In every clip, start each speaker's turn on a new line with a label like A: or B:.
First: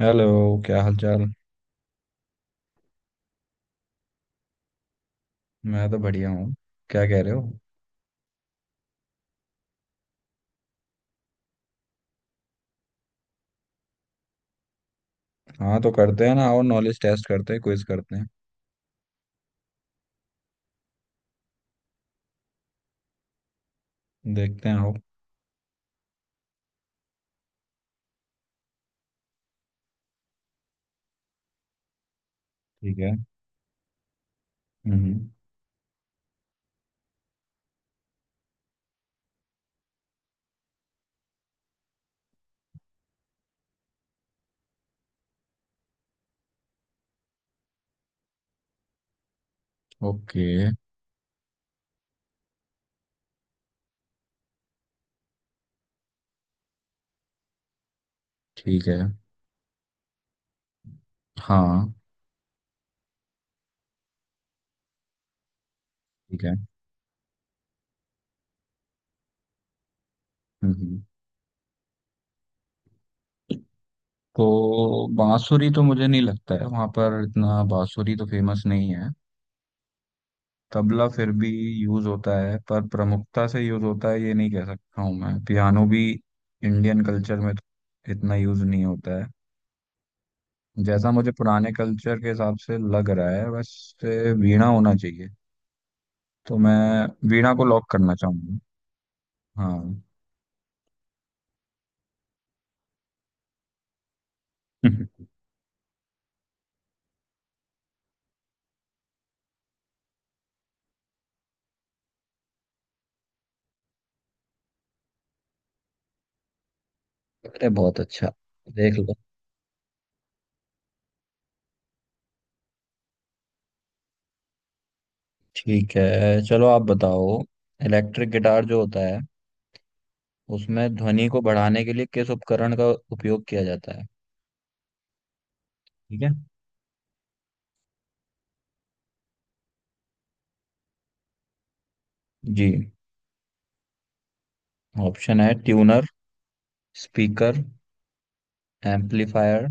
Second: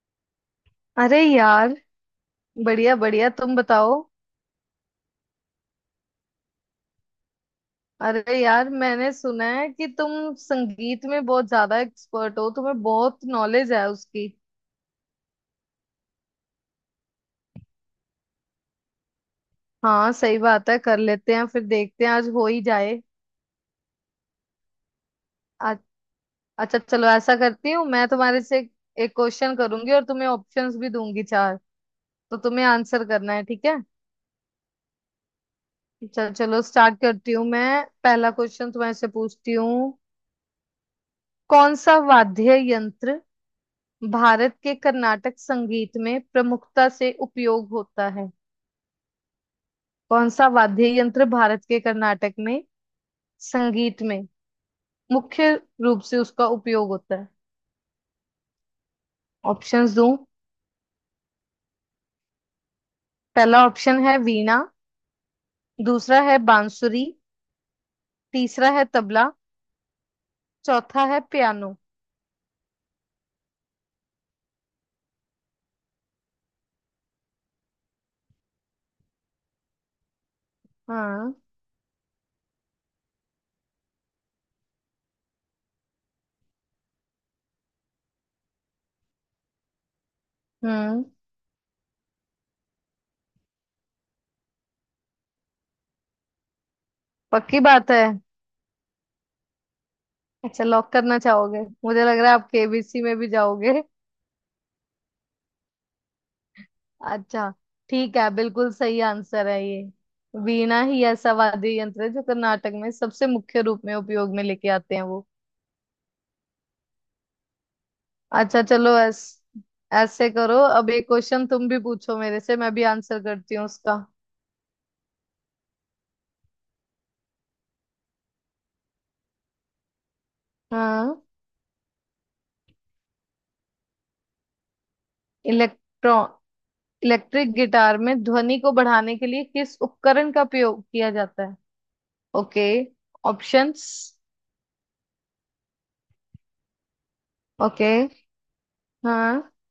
A: Hello. क्या हाल
B: अरे
A: चाल।
B: यार, बढ़िया बढ़िया। तुम बताओ।
A: मैं तो बढ़िया हूँ। क्या कह रहे हो?
B: अरे यार, मैंने सुना है कि तुम संगीत में बहुत ज्यादा एक्सपर्ट हो, तुम्हें बहुत नॉलेज है उसकी।
A: हाँ, तो करते हैं ना। आओ, नॉलेज टेस्ट करते हैं, क्विज करते हैं।
B: हाँ सही बात है, कर लेते हैं, फिर देखते हैं, आज हो ही जाए।
A: देखते हैं, आओ।
B: आ, अच्छा चलो, ऐसा करती हूँ, मैं तुम्हारे से एक क्वेश्चन करूंगी और तुम्हें ऑप्शंस भी दूंगी चार, तो तुम्हें
A: ठीक
B: आंसर
A: है।
B: करना है, ठीक है।
A: हम्म।
B: चल चलो स्टार्ट करती हूँ, मैं पहला क्वेश्चन तुम्हारे से पूछती हूँ। कौन सा वाद्य यंत्र भारत के कर्नाटक संगीत में प्रमुखता से उपयोग होता है। कौन
A: ओके।
B: सा वाद्य यंत्र भारत के कर्नाटक में संगीत में मुख्य रूप से उसका उपयोग होता है।
A: ठीक है।
B: ऑप्शंस दूं?
A: हाँ।
B: पहला ऑप्शन है वीणा, दूसरा है
A: ठीक है।
B: बांसुरी, तीसरा है तबला,
A: हम्म।
B: चौथा है पियानो।
A: तो बांसुरी तो मुझे नहीं लगता है वहाँ पर इतना बांसुरी तो फेमस नहीं है। तबला फिर
B: हाँ।
A: भी यूज होता है, पर प्रमुखता से यूज होता है ये नहीं कह सकता हूँ। मैं पियानो भी इंडियन कल्चर में तो इतना यूज नहीं होता है।
B: हम्म।
A: जैसा मुझे पुराने कल्चर के हिसाब से लग रहा है, वैसे वीणा होना चाहिए। तो मैं वीणा
B: पक्की
A: को लॉक
B: बात है।
A: करना चाहूंगा। हाँ।
B: अच्छा, लॉक करना चाहोगे? मुझे लग रहा है आप केबीसी में भी जाओगे। अच्छा, ठीक है, बिल्कुल सही आंसर है ये। वीणा ही ऐसा वाद्य यंत्र है जो कर्नाटक में सबसे मुख्य रूप में उपयोग में लेके आते हैं वो।
A: अरे बहुत अच्छा,
B: अच्छा चलो,
A: देख लो।
B: ऐस ऐसे करो, अब एक क्वेश्चन तुम भी पूछो मेरे से, मैं भी आंसर करती हूँ उसका।
A: ठीक है, चलो आप बताओ। इलेक्ट्रिक गिटार जो होता है उसमें
B: हाँ।
A: ध्वनि को बढ़ाने के लिए किस उपकरण का उपयोग किया जाता है?
B: इलेक्ट्रॉ
A: ठीक है।
B: इलेक्ट्रिक गिटार में ध्वनि को बढ़ाने के लिए किस उपकरण का प्रयोग किया जाता है।
A: जी।
B: ओके। ऑप्शंस?
A: ऑप्शन है ट्यूनर, स्पीकर,
B: ओके। हाँ
A: एम्पलीफायर,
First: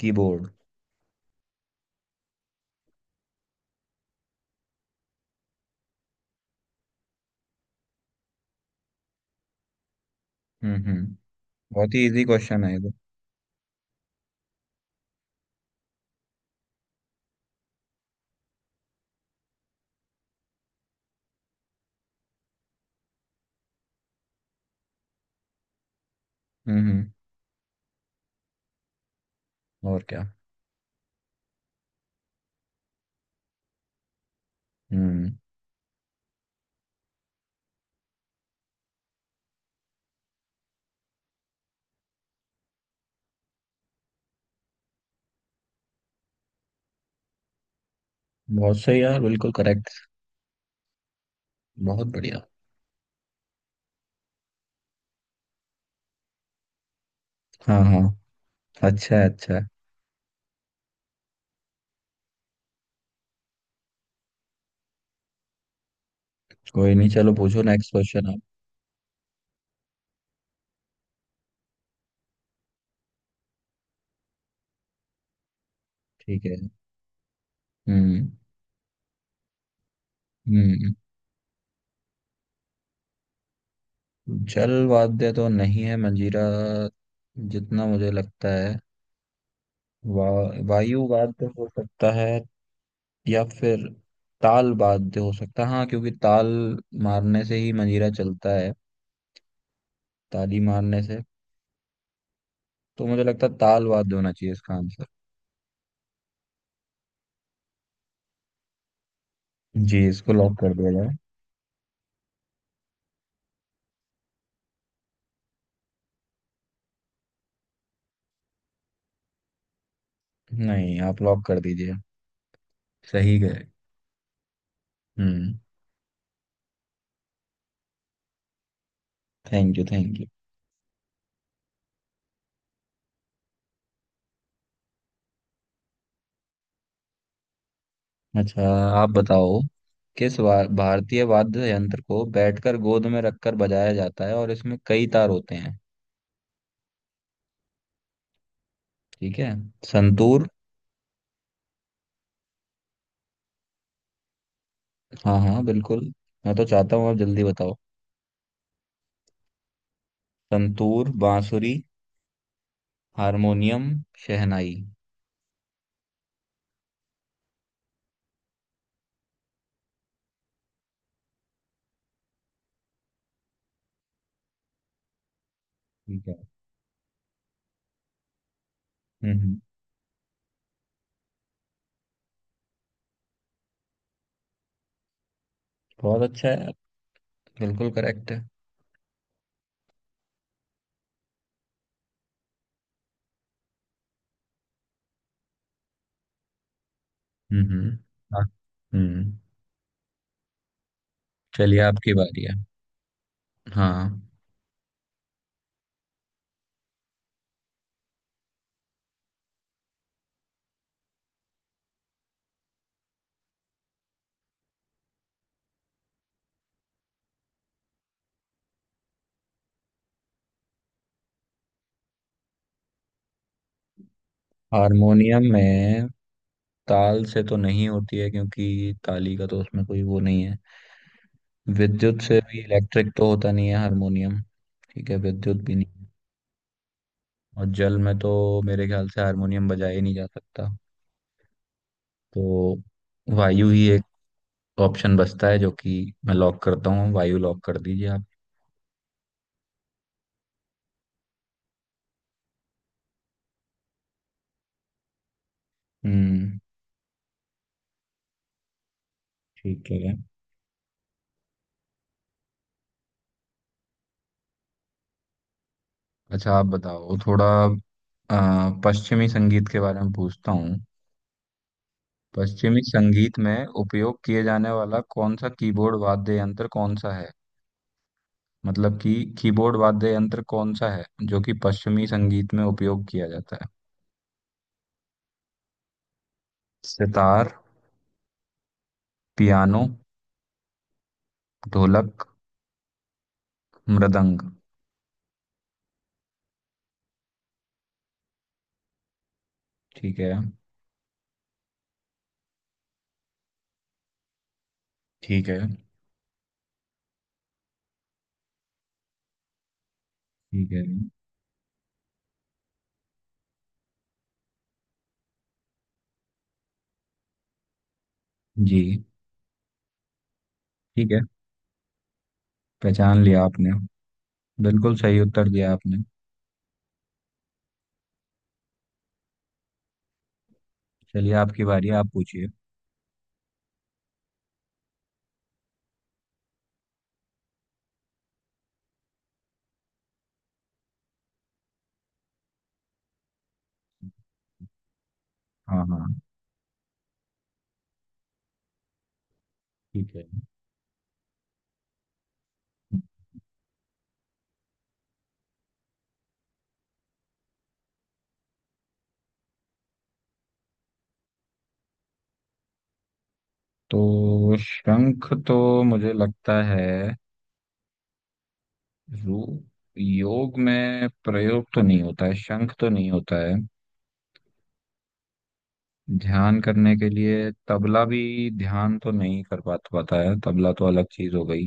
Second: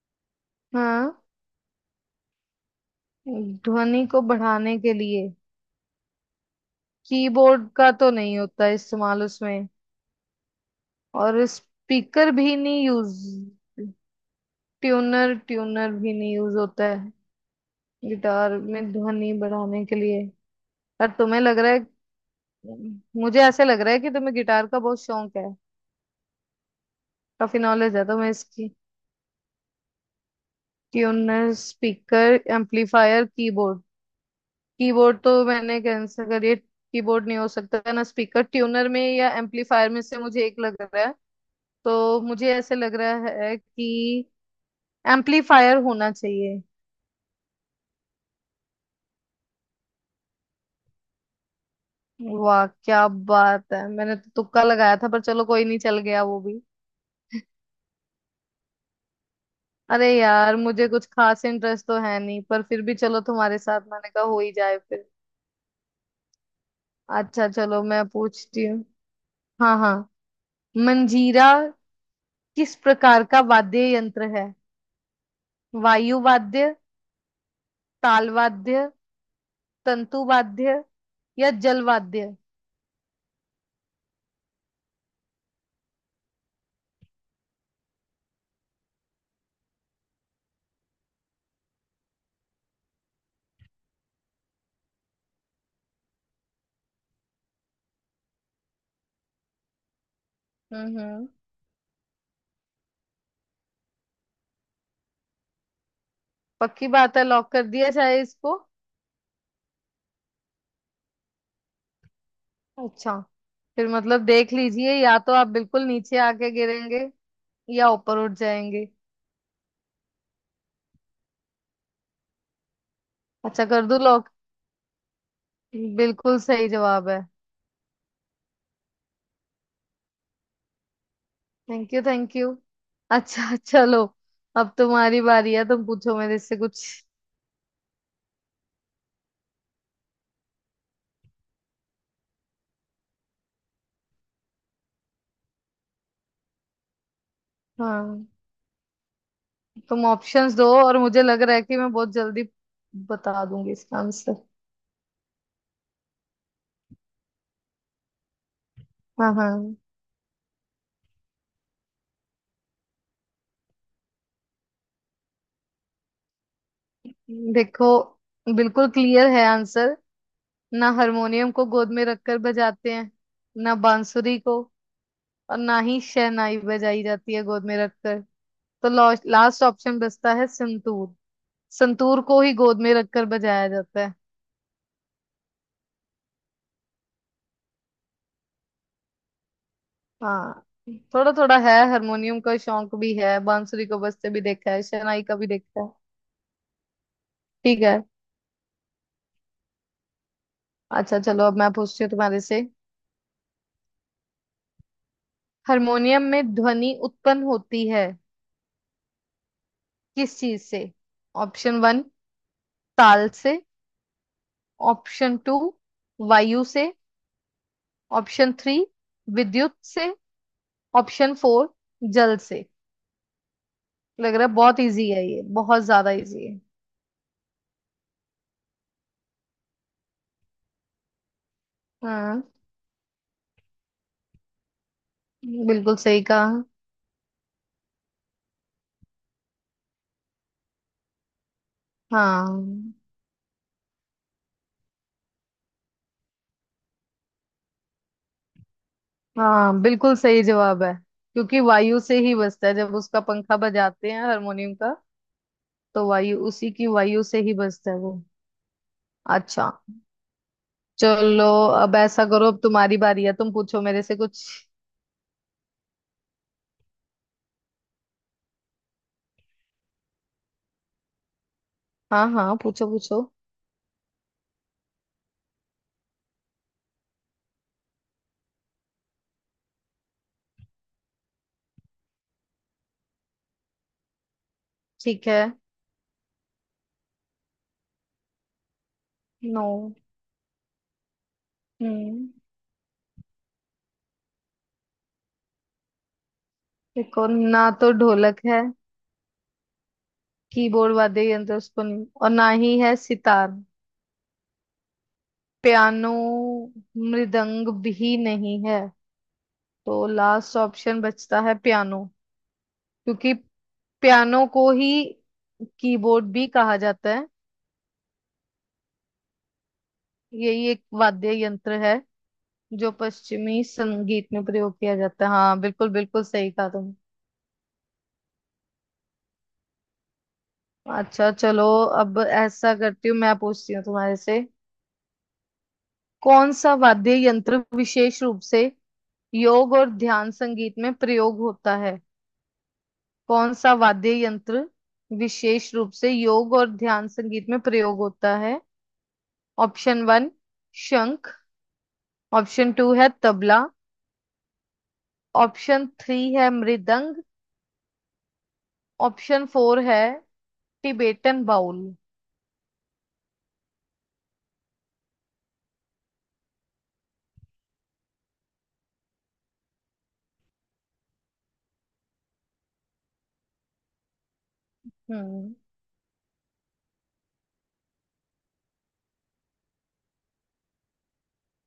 A: कीबोर्ड।
B: हाँ। ध्वनि को बढ़ाने के लिए कीबोर्ड का तो नहीं होता इस्तेमाल उसमें,
A: हम्म।
B: और
A: बहुत ही इजी
B: स्पीकर भी
A: क्वेश्चन है ये
B: नहीं
A: तो।
B: यूज। ट्यूनर ट्यूनर भी नहीं यूज होता है गिटार में ध्वनि बढ़ाने के लिए। पर तुम्हें लग रहा है, मुझे ऐसे लग रहा है कि तुम्हें गिटार का बहुत शौक है,
A: हम्म।
B: काफी नॉलेज है तुम्हें इसकी।
A: और क्या।
B: Tuner, speaker, amplifier, keyboard. Keyboard
A: हम्म।
B: तो मैंने कैंसिल करिए, कीबोर्ड नहीं हो सकता है ना। स्पीकर, ट्यूनर में या एम्पलीफायर में से मुझे एक लग रहा है। तो मुझे ऐसे लग रहा है कि एम्पलीफायर होना चाहिए।
A: बहुत सही यार, बिल्कुल करेक्ट। बहुत बढ़िया।
B: वाह क्या बात है, मैंने तो तुक्का लगाया था, पर चलो कोई नहीं, चल गया वो भी।
A: हाँ हाँ। अच्छा है, अच्छा है।
B: अरे यार, मुझे कुछ खास इंटरेस्ट तो है नहीं, पर फिर भी चलो, तुम्हारे साथ मैंने कहा हो ही जाए फिर।
A: कोई नहीं, चलो
B: अच्छा
A: पूछो
B: चलो,
A: नेक्स्ट
B: मैं
A: क्वेश्चन आप।
B: पूछती हूँ। हाँ हाँ। मंजीरा किस प्रकार का वाद्य यंत्र है? वायु
A: ठीक है।
B: वाद्य,
A: हम्म
B: ताल वाद्य, तंतु वाद्य,
A: हम्म।
B: या जल वाद्य?
A: जल वाद्य तो नहीं है मंजीरा, जितना मुझे लगता है। वा, वायु वाद्य हो सकता है, या फिर ताल वाद्य हो सकता है। हाँ, क्योंकि ताल मारने से ही मंजीरा चलता है, ताली मारने से।
B: हम्म।
A: तो मुझे लगता है ताल वाद्य होना चाहिए इसका आंसर।
B: पक्की बात है, लॉक कर दिया जाए इसको?
A: जी, इसको लॉक कर दिया जाए।
B: अच्छा, फिर मतलब देख लीजिए, या तो आप बिल्कुल नीचे आके गिरेंगे, या ऊपर उठ जाएंगे।
A: नहीं, आप लॉक कर दीजिए। सही
B: अच्छा,
A: गए।
B: कर दूं लॉक?
A: हम्म।
B: बिल्कुल सही जवाब है।
A: Thank you thank you.
B: Thank you thank you. अच्छा चलो, अब तुम्हारी बारी है, तुम पूछो मेरे से कुछ।
A: अच्छा, आप बताओ। किस भारतीय वाद्य यंत्र को बैठकर गोद में रखकर बजाया जाता है, और इसमें कई तार होते हैं?
B: हाँ।
A: ठीक है।
B: तुम
A: संतूर।
B: ऑप्शंस दो, और मुझे लग रहा है कि मैं बहुत जल्दी बता दूंगी इसका आंसर।
A: हाँ हाँ बिल्कुल। मैं तो चाहता हूँ आप जल्दी बताओ।
B: हाँ हाँ।
A: संतूर, बांसुरी, हारमोनियम, शहनाई।
B: देखो, बिल्कुल क्लियर है आंसर। ना हारमोनियम को गोद में रखकर बजाते हैं, ना बांसुरी को, और ना ही
A: ठीक है।
B: शहनाई बजाई जाती है गोद में रखकर। तो
A: हम्म।
B: लास्ट ऑप्शन बचता है संतूर। संतूर को ही गोद में रखकर बजाया जाता है।
A: बहुत अच्छा है, बिल्कुल करेक्ट है।
B: हाँ, थोड़ा थोड़ा है, हारमोनियम का शौक भी है, बांसुरी को बजते भी देखा है, शहनाई का भी देखा है। ठीक
A: हम्म।
B: है।
A: हाँ। हम्म।
B: अच्छा चलो, अब मैं
A: चलिए
B: पूछती हूँ
A: आपकी
B: तुम्हारे
A: बारी है।
B: से।
A: हाँ।
B: हारमोनियम में ध्वनि उत्पन्न होती है किस चीज से? ऑप्शन वन, ताल से। ऑप्शन टू, वायु से। ऑप्शन थ्री, विद्युत से। ऑप्शन फोर, जल से। लग रहा है बहुत इजी है ये,
A: हारमोनियम
B: बहुत
A: में
B: ज्यादा इजी है।
A: ताल से तो नहीं होती है, क्योंकि ताली का तो उसमें कोई वो नहीं है। विद्युत से
B: हाँ।
A: भी इलेक्ट्रिक तो होता नहीं है हारमोनियम। ठीक है, विद्युत भी नहीं
B: बिल्कुल
A: है।
B: सही कहा।
A: और जल में तो मेरे ख्याल से हारमोनियम बजाया ही नहीं जा सकता। तो
B: हाँ।
A: वायु ही एक ऑप्शन बचता है, जो कि मैं लॉक करता हूँ। वायु लॉक कर दीजिए आप।
B: हाँ बिल्कुल सही जवाब है, क्योंकि वायु से ही बजता है, जब उसका पंखा बजाते हैं हारमोनियम का, तो वायु,
A: हम्म।
B: उसी की वायु से ही बजता है वो। अच्छा
A: ठीक है।
B: चलो, अब ऐसा करो, अब तुम्हारी बारी है, तुम पूछो मेरे से कुछ।
A: अच्छा, आप बताओ थोड़ा। पश्चिमी संगीत के बारे में पूछता हूँ।
B: हाँ हाँ,
A: पश्चिमी
B: पूछो पूछो।
A: संगीत में उपयोग किए जाने वाला कौन सा कीबोर्ड वाद्य यंत्र कौन सा है? मतलब कि कीबोर्ड वाद्य यंत्र कौन सा है जो कि पश्चिमी संगीत में उपयोग किया जाता है?
B: ठीक है।
A: सितार,
B: नो।
A: पियानो, ढोलक,
B: हम्म।
A: मृदंग।
B: देखो, ना तो ढोलक है
A: ठीक है।
B: कीबोर्ड वाद्य यंत्र, उसको नहीं, और ना ही है सितार,
A: ठीक है।
B: पियानो, मृदंग भी नहीं है। तो लास्ट
A: ठीक है।
B: ऑप्शन बचता है पियानो, क्योंकि पियानो को ही कीबोर्ड भी कहा जाता है।
A: जी।
B: यही एक
A: ठीक है।
B: वाद्य यंत्र है जो
A: पहचान लिया
B: पश्चिमी
A: आपने।
B: संगीत में प्रयोग
A: बिल्कुल
B: किया
A: सही
B: जाता है।
A: उत्तर
B: हाँ
A: दिया
B: बिल्कुल,
A: आपने।
B: बिल्कुल सही कहा तुमने। अच्छा
A: चलिए आपकी
B: चलो,
A: बारी है, आप
B: अब
A: पूछिए।
B: ऐसा करती हूँ, मैं पूछती हूँ तुम्हारे से। कौन सा वाद्य यंत्र विशेष रूप से योग और ध्यान संगीत में प्रयोग होता है? कौन सा वाद्य यंत्र विशेष
A: हाँ
B: रूप
A: हाँ।
B: से योग और ध्यान संगीत में प्रयोग होता है? ऑप्शन
A: ठीक है।
B: वन, शंख। ऑप्शन टू है तबला। ऑप्शन थ्री है मृदंग। ऑप्शन फोर है टिबेटन बाउल।
A: तो शंख तो मुझे लगता है रू योग में प्रयोग तो नहीं होता है, शंख तो नहीं होता है।
B: हम्म
A: ध्यान करने के लिए तबला भी ध्यान तो नहीं कर पाता पाता है, तबला तो अलग चीज हो गई।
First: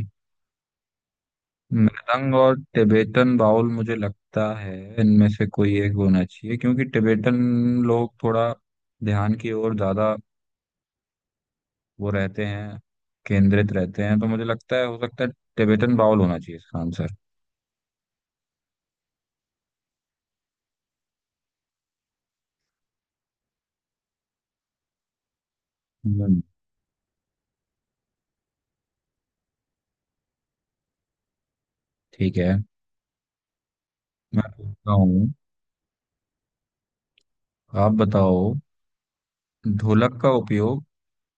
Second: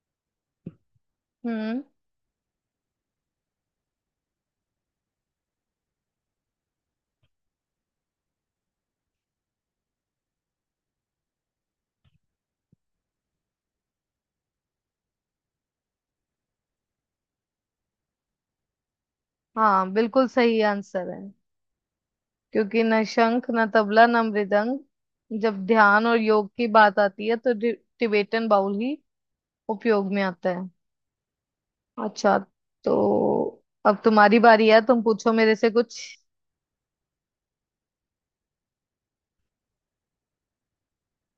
B: हम्म।
A: मृदंग और टिबेटन बाउल, मुझे लगता है इनमें से कोई एक होना चाहिए, क्योंकि टिबेटन लोग थोड़ा ध्यान की ओर ज्यादा वो रहते हैं, केंद्रित रहते हैं। तो मुझे लगता है हो सकता है टिबेटन बाउल होना चाहिए इसका आंसर।
B: हाँ बिल्कुल सही आंसर है, क्योंकि न शंख, न तबला, न मृदंग, जब ध्यान और
A: हम्म।
B: योग की बात आती है तो टिबेटन बाउल ही उपयोग में आता है।
A: ठीक
B: अच्छा,
A: है।
B: तो अब तुम्हारी
A: मैं
B: बारी है,
A: पूछता
B: तुम
A: हूँ,
B: पूछो मेरे से कुछ।
A: आप बताओ। ढोलक का उपयोग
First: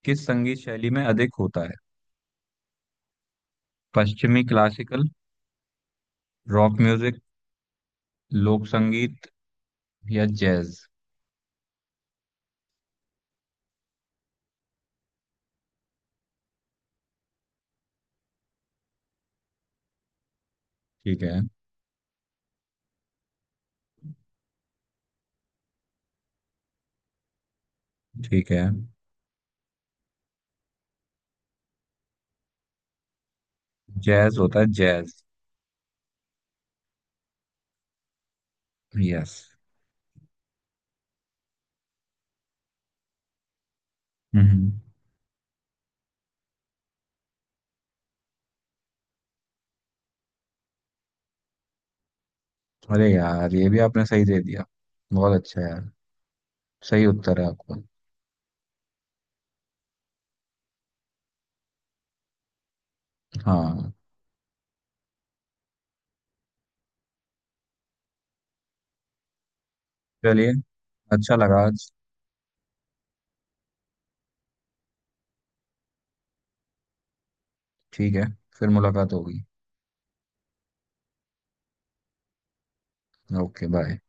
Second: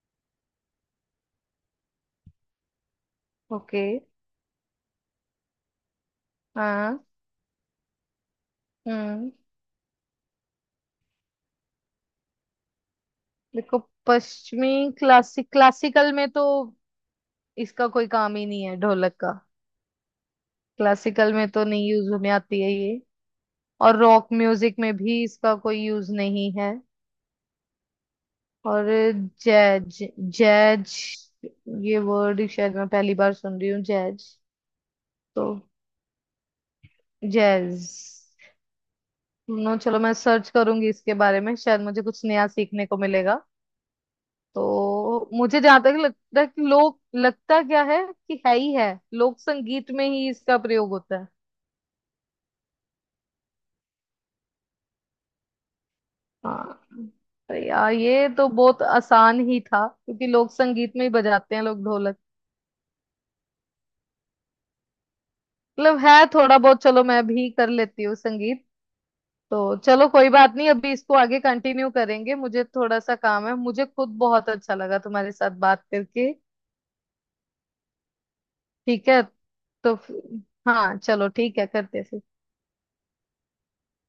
A: किस संगीत शैली में अधिक होता है?
B: ओके।
A: पश्चिमी क्लासिकल, रॉक
B: हाँ।
A: म्यूजिक, लोक संगीत,
B: हम्म।
A: या जैज?
B: देखो, पश्चिमी क्लासिकल में तो इसका कोई काम ही नहीं है ढोलक का,
A: ठीक
B: क्लासिकल
A: है।
B: में तो नहीं यूज में आती है ये। और रॉक म्यूजिक में भी इसका कोई यूज नहीं है।
A: ठीक है।
B: और जैज, जैज, ये वर्ड शायद मैं पहली बार सुन रही हूँ, जैज,
A: जैज होता है जैज।
B: तो जैज,
A: यस।
B: सुनो चलो मैं सर्च करूंगी इसके बारे में, शायद मुझे कुछ नया सीखने को मिलेगा।
A: हम्म।
B: तो मुझे जहां तक लगता है कि लोग, लगता क्या है कि है ही है, लोक संगीत में ही इसका प्रयोग होता है।
A: अरे यार, ये भी आपने सही दे दिया। बहुत अच्छा है यार।
B: हाँ।
A: सही उत्तर है
B: तो
A: आपका।
B: यार, ये तो बहुत आसान ही था, क्योंकि लोक संगीत में ही बजाते हैं लोग ढोलक।
A: हाँ।
B: मतलब है थोड़ा बहुत, चलो मैं भी कर लेती हूँ संगीत। तो चलो कोई
A: चलिए,
B: बात नहीं, अभी इसको
A: अच्छा
B: आगे
A: लगा आज।
B: कंटिन्यू करेंगे, मुझे थोड़ा सा काम है, मुझे खुद बहुत अच्छा लगा तुम्हारे साथ बात करके।
A: ठीक है, फिर
B: ठीक
A: मुलाकात
B: है,
A: होगी।
B: तो फ- हाँ चलो ठीक है, करते हैं फिर।
A: Okay, bye.